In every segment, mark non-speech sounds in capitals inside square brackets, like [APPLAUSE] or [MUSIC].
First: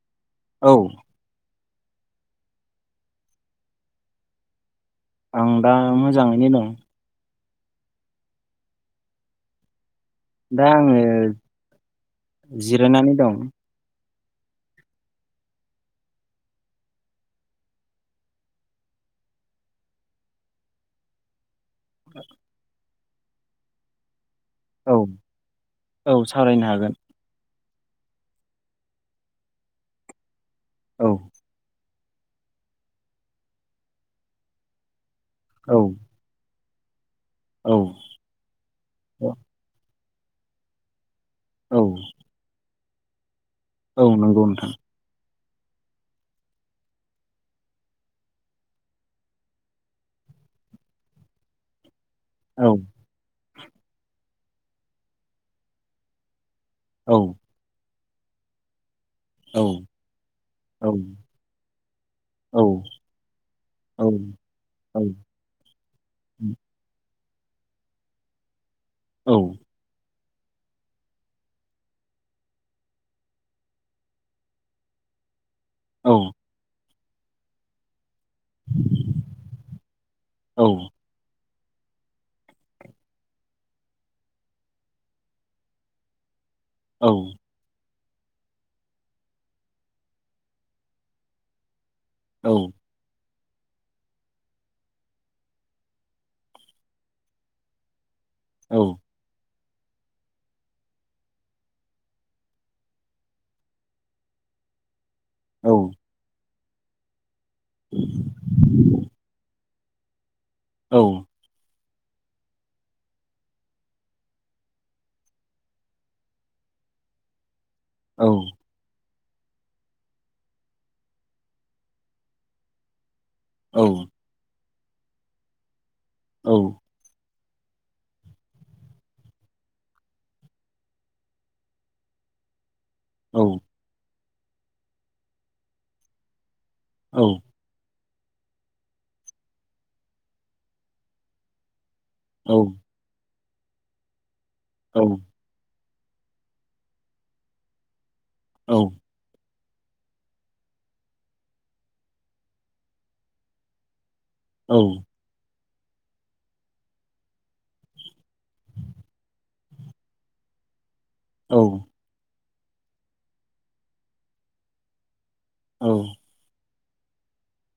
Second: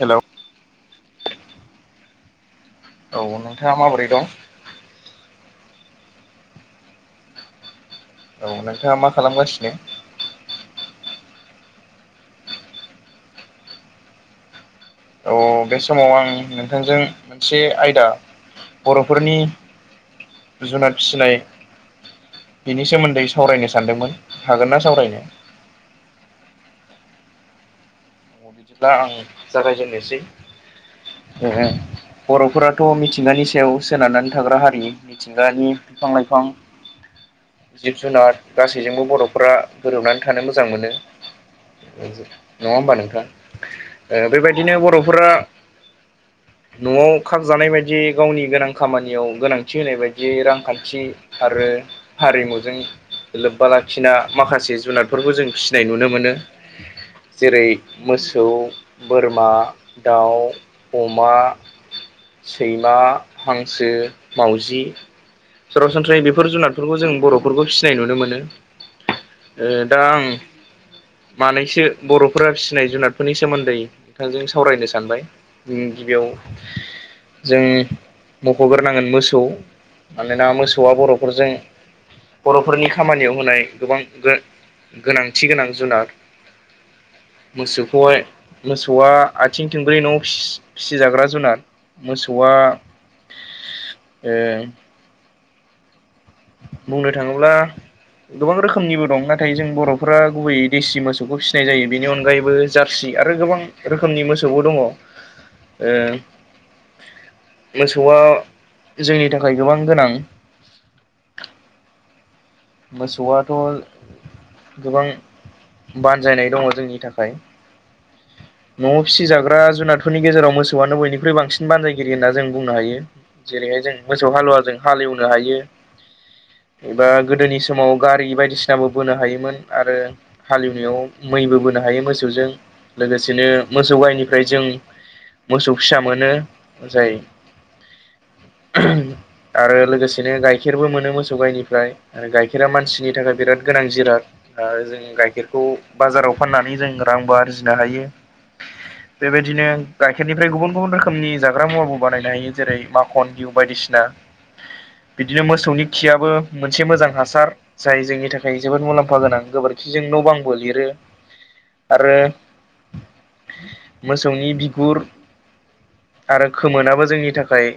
Hello औ औ नोंथाङा माबोरै दं आं दा मोजाङैनो दं औ नोंथाङा मा खालामगासिनो दा आङो जिरायनानै दं औ बे समाव आं नोंथांजों मोनसे आयदा बर'फोरनि जुनाद फिसिनाय औ बिनि सोमोन्दै सावरायनो सानदोंमोन हागोनना औ सावरायनो औ सावरायनो हागोन बिदिब्ला आं जागायजेननोसै। औ बर'फोराथ' मिथिंगानि सायाव सोनारनानै थाग्रा हारि मिथिंगानि औ बिफां लाइफां औ जिब जुनार गासैजोंबो बर'फोरा गोरोबनानै थानो मोजां मोनो औ नङा होमबा औ नोंथाङ नंगौ नोंथां बेबायदिनो बर'फोरा [UNINTELLIGIBLE] न'आव खाबजानाय बायदियै गावनि गोनां खामानियाव गोनांथि होनाय बायदियै रांखान्थि आरो औ हारिमुजों लोब्बा लाखिना माखासे जुनादफोरखौ जों फिसिनाय नुनो मोनो औ जेरै मोसौ बोरमा औ दाउ औ अमा औ सैमा हांसो औ मावजि औ सरासनस्रायै बेफोर जुनादफोरखौ जों बर'फोरखौ फिसिनाय नुनो मोनो औ दा आं मानैसो बर'फोरा फनाय जुनादफोरनि सोमोन्दै नोंथजों सावरायनो सानबाय औ गिबियाव जों मख'ग्रोनांगोन मोसौ मानोना औ मोसौआ बर'फोरजों बर'फोरनि खामानियाव होनाय गोबां गोनांथि गोनां जुनार। औ मोसौखौहाय मोसौआ आथिं थंब्रै न' फिसिजाग्रा जुनार औ मोसौआ बुंनो थाङोब्ला गोबां रोखोमनिबो औ दं नाथाय जों बर' [UNINTELLIGIBLE] गुबैयै देसि मोसौखौ फिसिनाय जायो बेनि अनगायैबो जारसि आरो गोबां रोखोमनि मोसौबो दङ। औ मोसौआ जोंनि थाखाय गोबां गोनां। औ मोसौआथ' गोबां बानजायनाय दङ जोंनि थाखाय औ औ न'आव फिसिजाग्रा जुनादफोरनि गेजेराव मोसौआनो बयनिख्रुइ बांसिन बानजायगिरि होनना जों बुंनो हायो। औ जेरैहाय जों मोसौ हालुवाजों हालेवनो हायो। औ एबा गोदोनि समाव गारि बायदिसिनाबो बोनो हायोमोन आरो। हालेवनायाव मैबो बोनो हायो मोसौजों। लोगोसेनो मोसौ गाइनिफ्राय जों मोसौ फिसा मोनो जाय उम आरो लोगोसेनो गाइखेरबो मोनो मोसौ गाइनिफ्राय आरो गाइखेरा मानसिनि थाखाय बिराद गोनां जिराद आं आरो जों गाइखेरखौ बाजाराव फाननानै जों रांबो आरजिनो हायो औ बेबायदिनो गाइखेरनिफ्राय गुबुन गुबुन रोखोमनि जाग्रा मुवाबो बानायनो हायो जेरै माखन गिहु बायदिसिना औ बिदिनो मोसौनि खिआबो मोनसे मोजां हासार जाय जोंनि थाखाय जोबोद मुलाम्फा गोनां गोबोरखिजों न' बांबो लिरो औ आरो मोसौनि बिगुर औ आरो खोमोनाबो जोंनि थाखाय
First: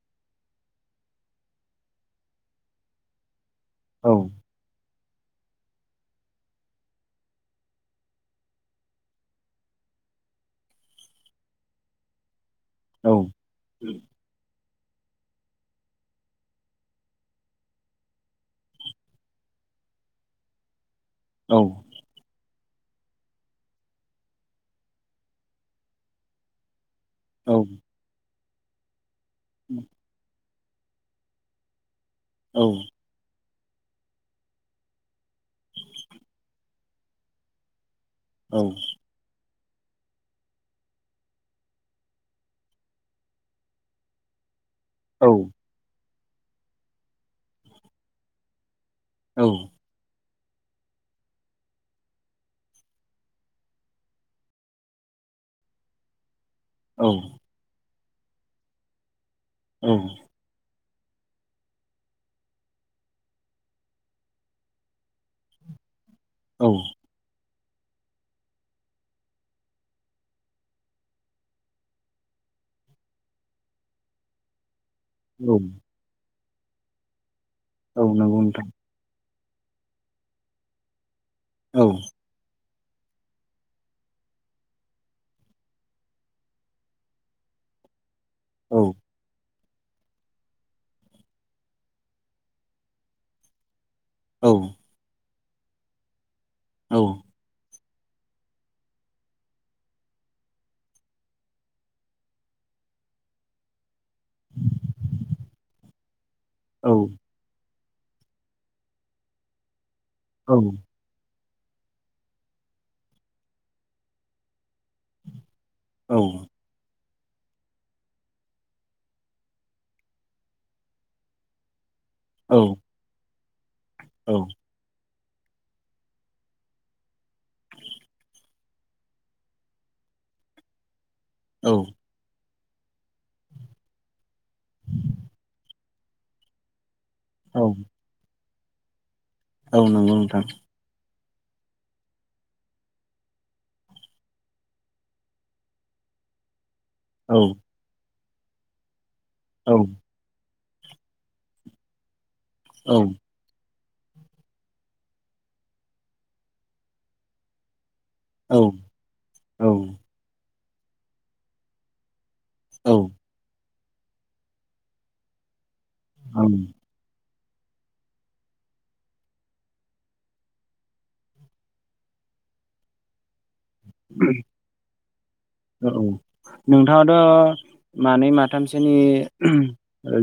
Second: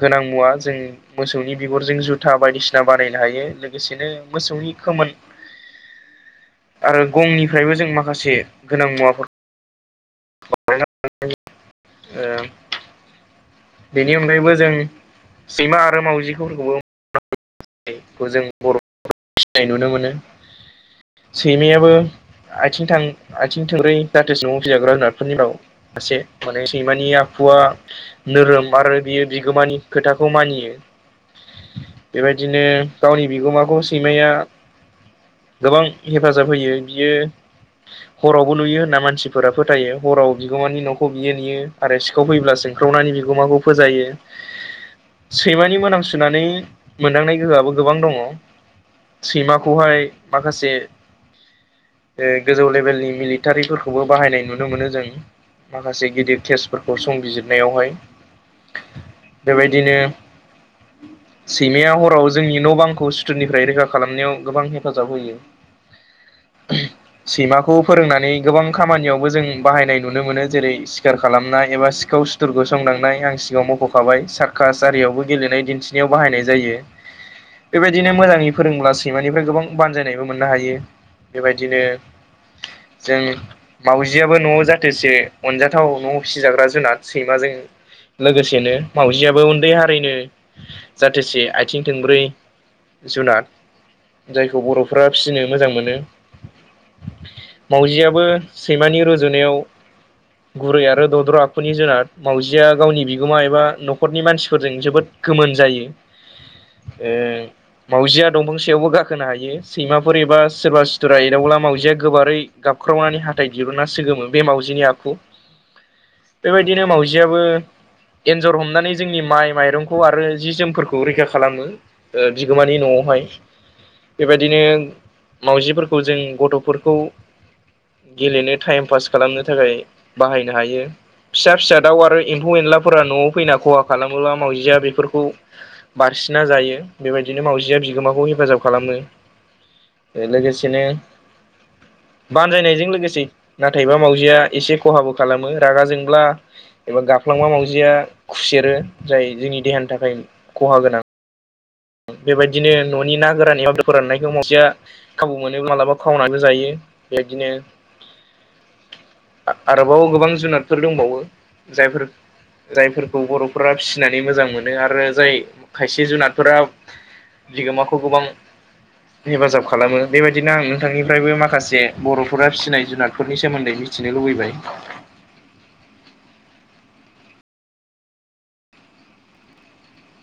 गोनां मुवा जों मोसौनि बिगुरजों जुथा बायदिसिना बानायनो हायो जो एसेनो मोसौनि खोमोन आरो गंनिफ्रायबो जों माखासे गोनां मुवाफोरखो ए [UNINTELLIGIBLE] औ बेनि अनगायैबो जों सैमा आरो मावजिफोरखौबो जों बर'फोरखौ फिनाय नुनो मोनो सैमायाबो आथिं थां आथिं थोंब्रै जाथोसे न'आव फैजिग्रा जुनारफोरनि माद मासे माने सैमानि आखुआ नोरोम आरो बियो बिगोमानि खोथाखौ मानियो बेबादिनो गावनि बिगोमाखौ सैमाया गोबां हेफाजाब होयो बियो हरावबो औ नुयो होनना मानसि फोरा फोथायो हराव बिगोमानि न'खौ बियो नेयो आरो सिखाव फैब्ला सोंख्रावनानै बिगोमाखौ फोजायो [INAUDIBLE] सैमानि मोनाम सुनानै मोनदांनाय गोहोआबो गोबां दङ औ सैमाखौहाय माखासे ओ गोजौ लेभेलनि मिलिटारिफोरखौबो बाहायनाय नुनो मोनो जों माखासे गिदिर केसफोरखौ औ संबिजिरनायावहाय औ बेबायदिनो सैमाया हराव जोंनि न'बांखौ सुथुरनिफ्राय रोखा खालामनायाव गोबां हेफाजाब होयो औ ओह सैमा खौबो फोरोंनानै गोबां खामानिआवबो जों बाहायनाय नुनो मोनो जेरै सिखार खालामनाय एबा सिखाव सो फोरखौ संदांनाय आं सिगांआव मख'खाबाय सारकास आरिआवबो औ गेलेनाय दिन्थिनायाव बाहायनाय जायो औ बेबायदिनो नंगौ मोजाङै नोंथां फोरोंब्लासो सै सैमानिफ्राय गोबां बानजायनायबो मोननो हायो बेबायदिनो औ उह जों मावजिआबो न'आव जाथोसे अनजाथाव न'आव फिसिजाग्रा जुनाद सैमाजों लोगोसेनो औ मावाउजिआबो उन्दै हारिनो जाथेसे आथिं थंब्रै जुनाद औ जायखौ बर'फ्रा फिनो मोजां मोनो औ मावजिआबो सैमानि रुजुनायाव गुरै आरो दद्र' आखुनि जुनाद मावजिआ गावनि बिगोमा एबा नखर न'खरनि मानसिफोरजों जोबोद गोमोन जायो ओ मावउजिआ दंफांसायावबो गाखोनो हायो सैमाफोर एबा औ सोरबा सि सुथुरा एदावब्ला मावजिआ गोबारै गाबख्रावनानै हाथाइ दिरुनना सोगोमो बे मावजिनि आखु औ बेबायदिनो मावजिआबो एन्जर हमनानै जोंनि माइ माइरंखौ आरो जि जोमफोरखौ खौ रैखा खालामो ओ बिगोमानि न'आवहाय औ बेबायदिनो मावउजिफोरखौ जों गथ'फोरखौ गेलेनो टाइम पास खालामनो थाखाय बाहायनो हायो। फिसा फिसा दाउ औ आरो एम्फौ एनलाफोरा न'आव फैना खहा खालामोब्ला मावजिया बेफोरखौ बारसिन्ना जायो बेबायदिनो मावजिया बिगोमाखौ हेफाजाब खालामो। औ नंगौ नोंथां लोगोसेनो बानजायनायजों लोगोसे नाथायबा मावजिया एसे खहाबो खालामो। रागा जोंब्ला एबा औ गाफ्लांबा मावजिया खुसेरो जाय जोंनि औ देहानि थाखाय खहा गोनां। बेबायदिनो औ न'नि ना गोरान्नायाव दं फोराननायखौ मावसेया खाबु मोनो मालाबा खावनानै जायो बेबायदिनो औ औ आरोबाव गोबां जुनादफोर दंबावो जायफोर जायफोरखौ बर' फोरा फिसिनानै मोजां मोनो आरो जाय खायसे जुनारफोरा बिगोमाखौ गोबां हेफाजाब खालामो, बेबायदिनो आं नोंथांनिफ्रायबो माखासे बर'फोरा फिसिनाय जुनादफोरनि सोमोन्दै मिथिनो लुबैबाय। औ नोंथाङाथ' मानै माथामसोनि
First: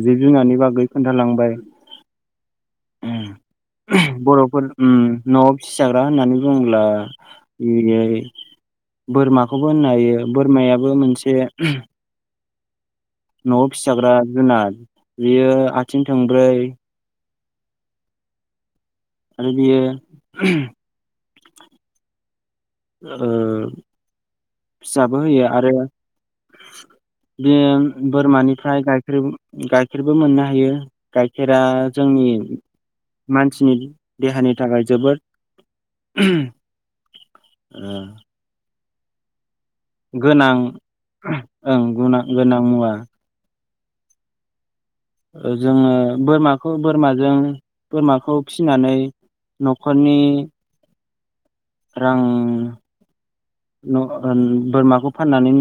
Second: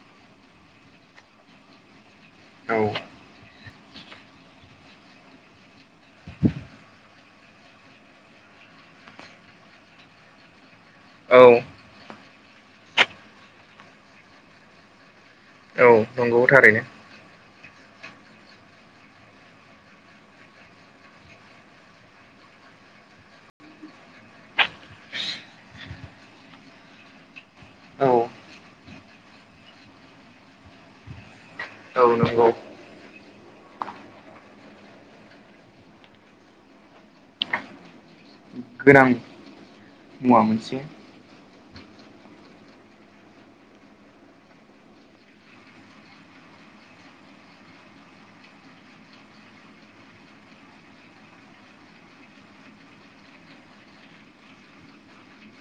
जिब जुनारनि बागै खोन्थालांबाय। औ ओम बर'फोर ओम न'आव फिसिजाग्रा होननानै बुङोब्ला जेरै बोरमाखौबो होननो हायो बोरमायाबो औ मोनसे न'आव फिजाग्रा जुनार बेयो औ आथिं नंगौ थोंब्रै। थारैनो आरो बियो ओ फिसाबो होयो आरो बे औ बोरमानिफ्राय गायखेर गाइखेरबो मोननो हायो गाइखेरा औ जोंनि नंगौ मानसिनि देहानि थाखाय जोबोद ओ गोनां मुवा गोनां मोनसे ओं गोनां गोनां मुवा। ओ जोङो बोरमाखौ बोरमाजों बोरमाखौ फिनानै न'खरनि रां बोरमाखौ फाननानै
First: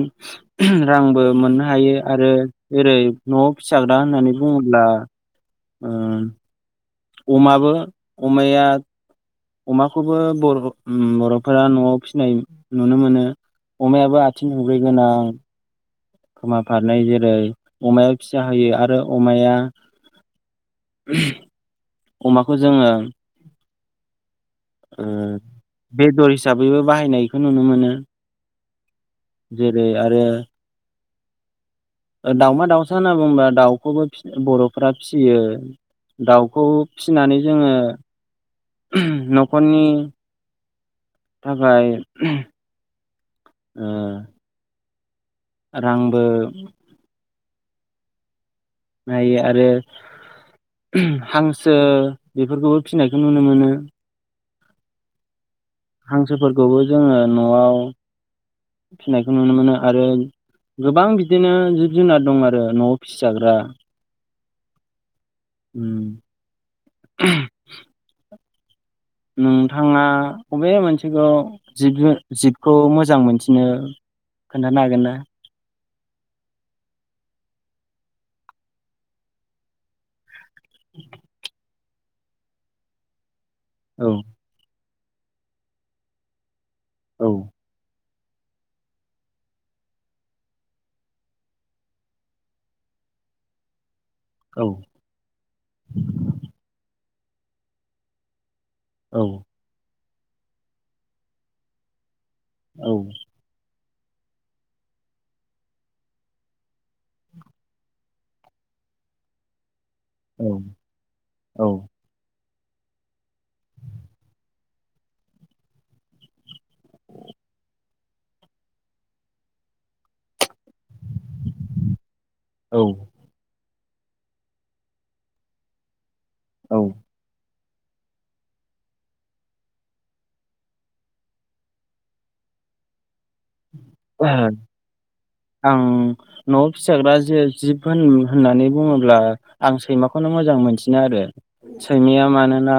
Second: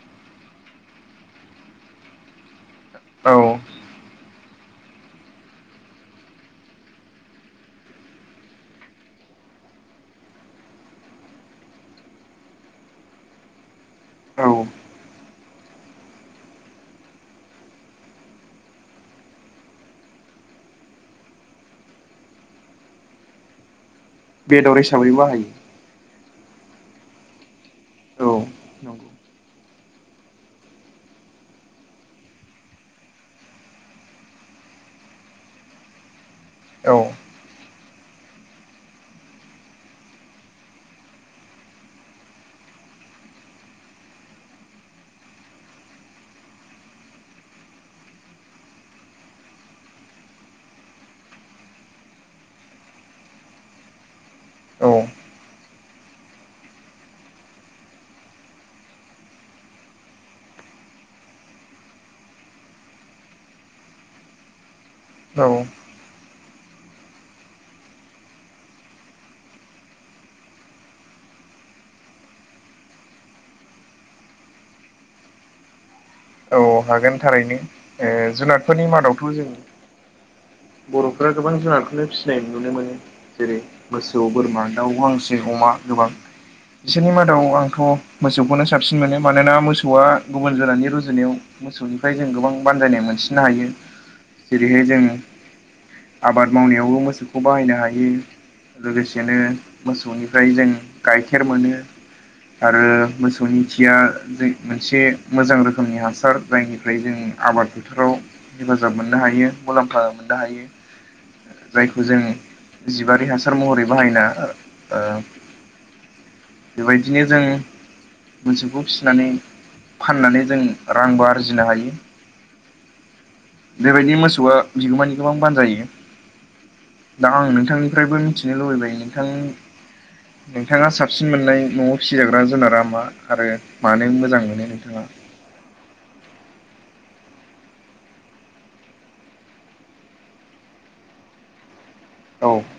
रांबो मोननो हायो आरो ओेरै औ न'आव फिसाग्रा होननानै बुङोब्ला ओ अमाबो अमाया अमाखौबो बर बर'फोरा न'आव फिसिनाय नुनो मोनो। अमायाबो औ आथिं थोंब्रै गोनां खोमा फारनै जेरै अमाया फिसा होयो आरो अमाया [UNINTELLIGIBLE] अमाखौ जोङो बेदर ओ हिसाबै बाहायो। बेदर हिसाबैबो बाहायनायखौ नुनो मोनो। औ नंगौ जेरै आरो दाउमा दाउसा होनना बुंबा दाउखौबो बर'फोरा फिसियो। दाउखौ औ फिसिनानै जोङो न'खरनि थाखाय ओ रांबो नायो आरो हांसो बेफोरखौबो फिनायखौ नुनो मोनो। औ। हांसोफोरखौबो जोङो न'आव फिनायखौ नुनो मोनो आरो गोबां बिदिनो जिब जुनार दं आरो न'आव फिसिजाग्रा औ। उम नोंथाङा बबे मोनसेखौ जिब जिबखौ मोजां मोनसिनो? खोन्थानो हागोन ना? औ हागोन थारैनो ओ जुनादफोरनि मादावथ' जों बर'फोरा गोबां जुनारखौनो फिसिनाय नुनो मोनो जेरै औ मोसौ बोरमा दाउ गांसे अमा गोबां बिसोरनि औ मादाव आं थ' मोसौखौनो साबसिन मोनो मानोना मोसौआ गुबुन जुनादनि गुजुनायाव मोसौनिफ्राय जों गोबां बानजायनाय मोनसिनो हायो औ जेरैहाय जों आबाद मावनायावबो मोसौखौ बाहायनो हायो औ लोगोसेनो मोसौनिफ्राय जों गाइखेर मोनो आरो औ मोस मोनथिया जे मोनसे मोजां रोख रोखोमनि हासार जायनिफ्राय जों आबाद फोथाराव हेफाजाब मोननो हायो मुलाम्फा मोन दा हायो औ जाय जों जिबारि हासार महरै बाहायना ओ बेबायदिनो जों मोसौखौ फिसिनानै फाननानै जों रांबो आरजिनो हायो। औ बेबायदि मोसौआ बिगोमानि गोबां बानजायो। औ दा आं नोंथांनिफ्रायबो मिथिनो लुबैबाय नोंथां नोंथाङा साबसिन मोननाय न'आव फिसिजाग्रा जुनारा मा आरो मानो मोजां ओ मोनो नोंथाङा? आं न'आव फिसाग्रा जे जिब होन होननानै बुङोब्ला आं सैमाखौनो मोजां मोनसिनो आरो सैमाया औ मानोना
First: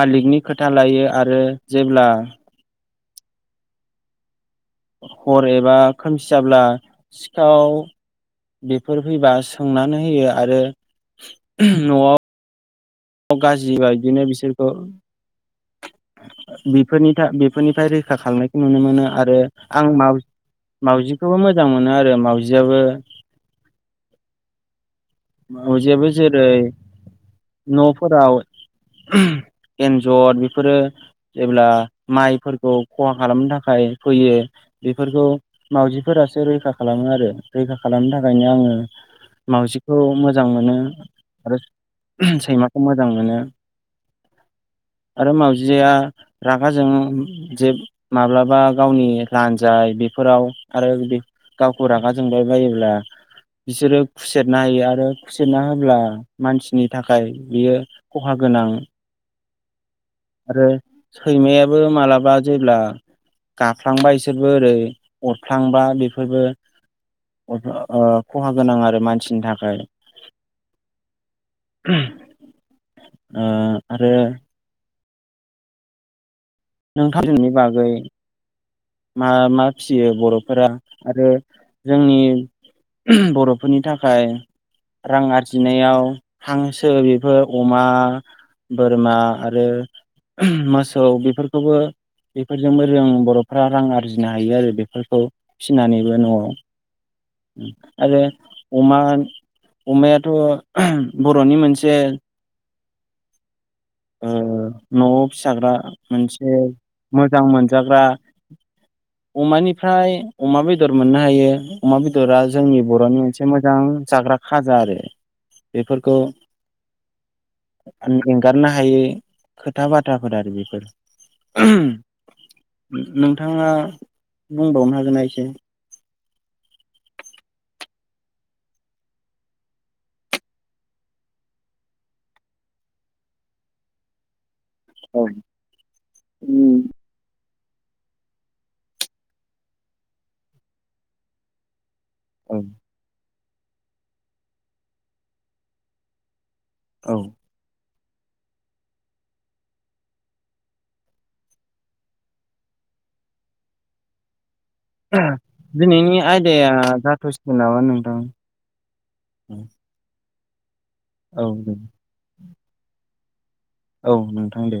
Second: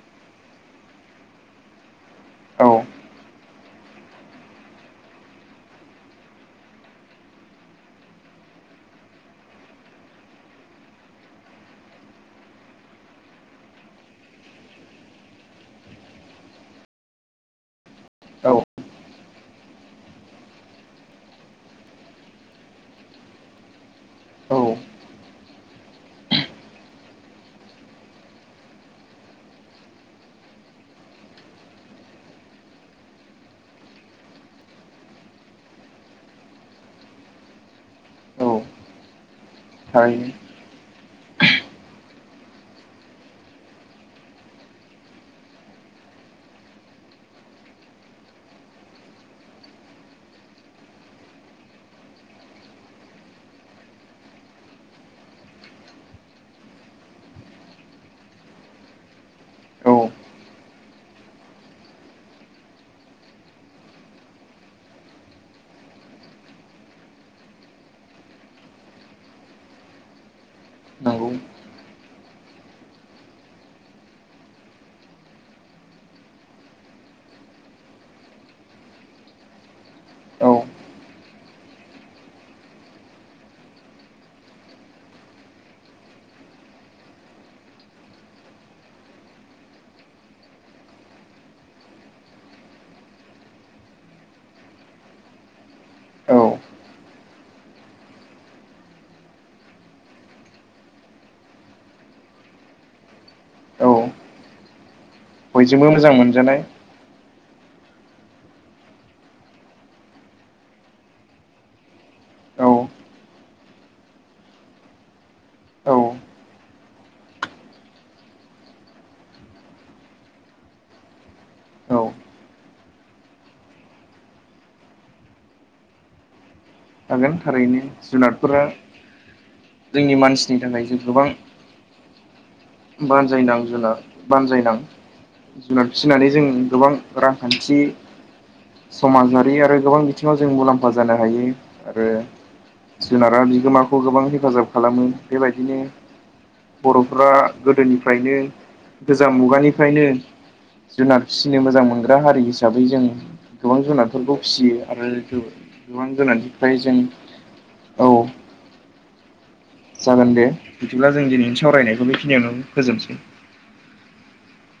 मालिकनि खोथा लायो आरो जेब्ला औ हर एबा खोमसि जाब्ला सिखाव बेफोर फैबा सोंनानै होयो आरो न'आव गाज्रिबा बिदिनो बिसोरखौ बेफोरनि बेफोरनिफ्राय रैखा खालामनायखौ औ नुनो मोनो आरो आं माव मावजिखौबो मोजां मोनो आरो मावजियाबो मावजियाबो जेरै न'फोराव एन्जर बेफोरो जेब्ला माइफोरखौ खहा खालामनो थाखाय फैयो बेफोरखौ मावाउजिफोरासो रैखा खालामो आरो रैखा खालामनो थाखायनो औ आङो माउजिखौ मोजां थारैनो मोनो आरो सैमाखौ मोजां मोनो आरो माउजिया रागाजों जे माब्लाबा गावनि लानजाय बेफोराव आरो गावखौ रागा जोंबाय बायोब्ला बिसोरो खुसेरना होयो आरो खुसेरना होब्ला मानसिनि थाखाय बियो खहा गोनां औ आरो सैमायाबो मालाबा जेब्ला गाफ्लांबा इसोरबो ओरै अरफ्लांबा बेफोरबो ओ खहा गोनां आरो मानसिनि थाखाय नंगौ ओ आरो नोंथांमोननि बागै मा मा फियो औ बर'फोरा आरो जोंनि बर'फोरनि थाखाय रां आरजिनायाव हांसो बेफोर अमा बोरमा आरो मोसौ बेफोरखौ बे खौबो बेफोरजोंबो रों बर'फ्रा रां आरजिनो हायो आरो बेफोरखौ फिनानैबो औ न'आव आरो अमा अमायाथ' ओ बर'नि मोनसे औ ओ न'आव फिसाग्रा बयजोंबो मोजां मोनसे मोनजानाय मोजां मोनजाग्रा अमानिफ्राय अमा बेदर मोननो हायो अमा बेदरा औ जोंनि बर'नि मोनसे मोजां जाग्रा खाजा आरो बेफोरखौ औ एंगारनो हायो खोथा बाथ्राफोर आरो बेफोर ओम नोंथाङा बुंबावनो हागोना एसे थागोन थारैनो जुनारफोरा जोंनि मानसिनि थाखाय जों गोबां बानजायनां जुनाद बानजायनां औ जुनाद फिनानै जों गोबां रांखान्थि समाजारि आरो गोबां बिथिङाव जों मुलाम्फा जानो हायो आरो औ जुनारा बिगोमाखौ गोबां हेफाजाब खालामो बेबायदिनो औ बर'फ्रा गोदोनिफ्रायनो गोजाम मुगानिफ्रायनो जुनार फिसिनो मोजां मोनग्रा हारि हिसाबै जों गोबां जुनारफोरखौ फिसियो आरो गोबां गोनांथि दा जाथ'सिगोन नामा नोंथां जागोन दे बिदिब्ला जों औ दिनैनि दे सावरायनायखौ बेखिनियावनो फोजोबसै औ नोंथां दे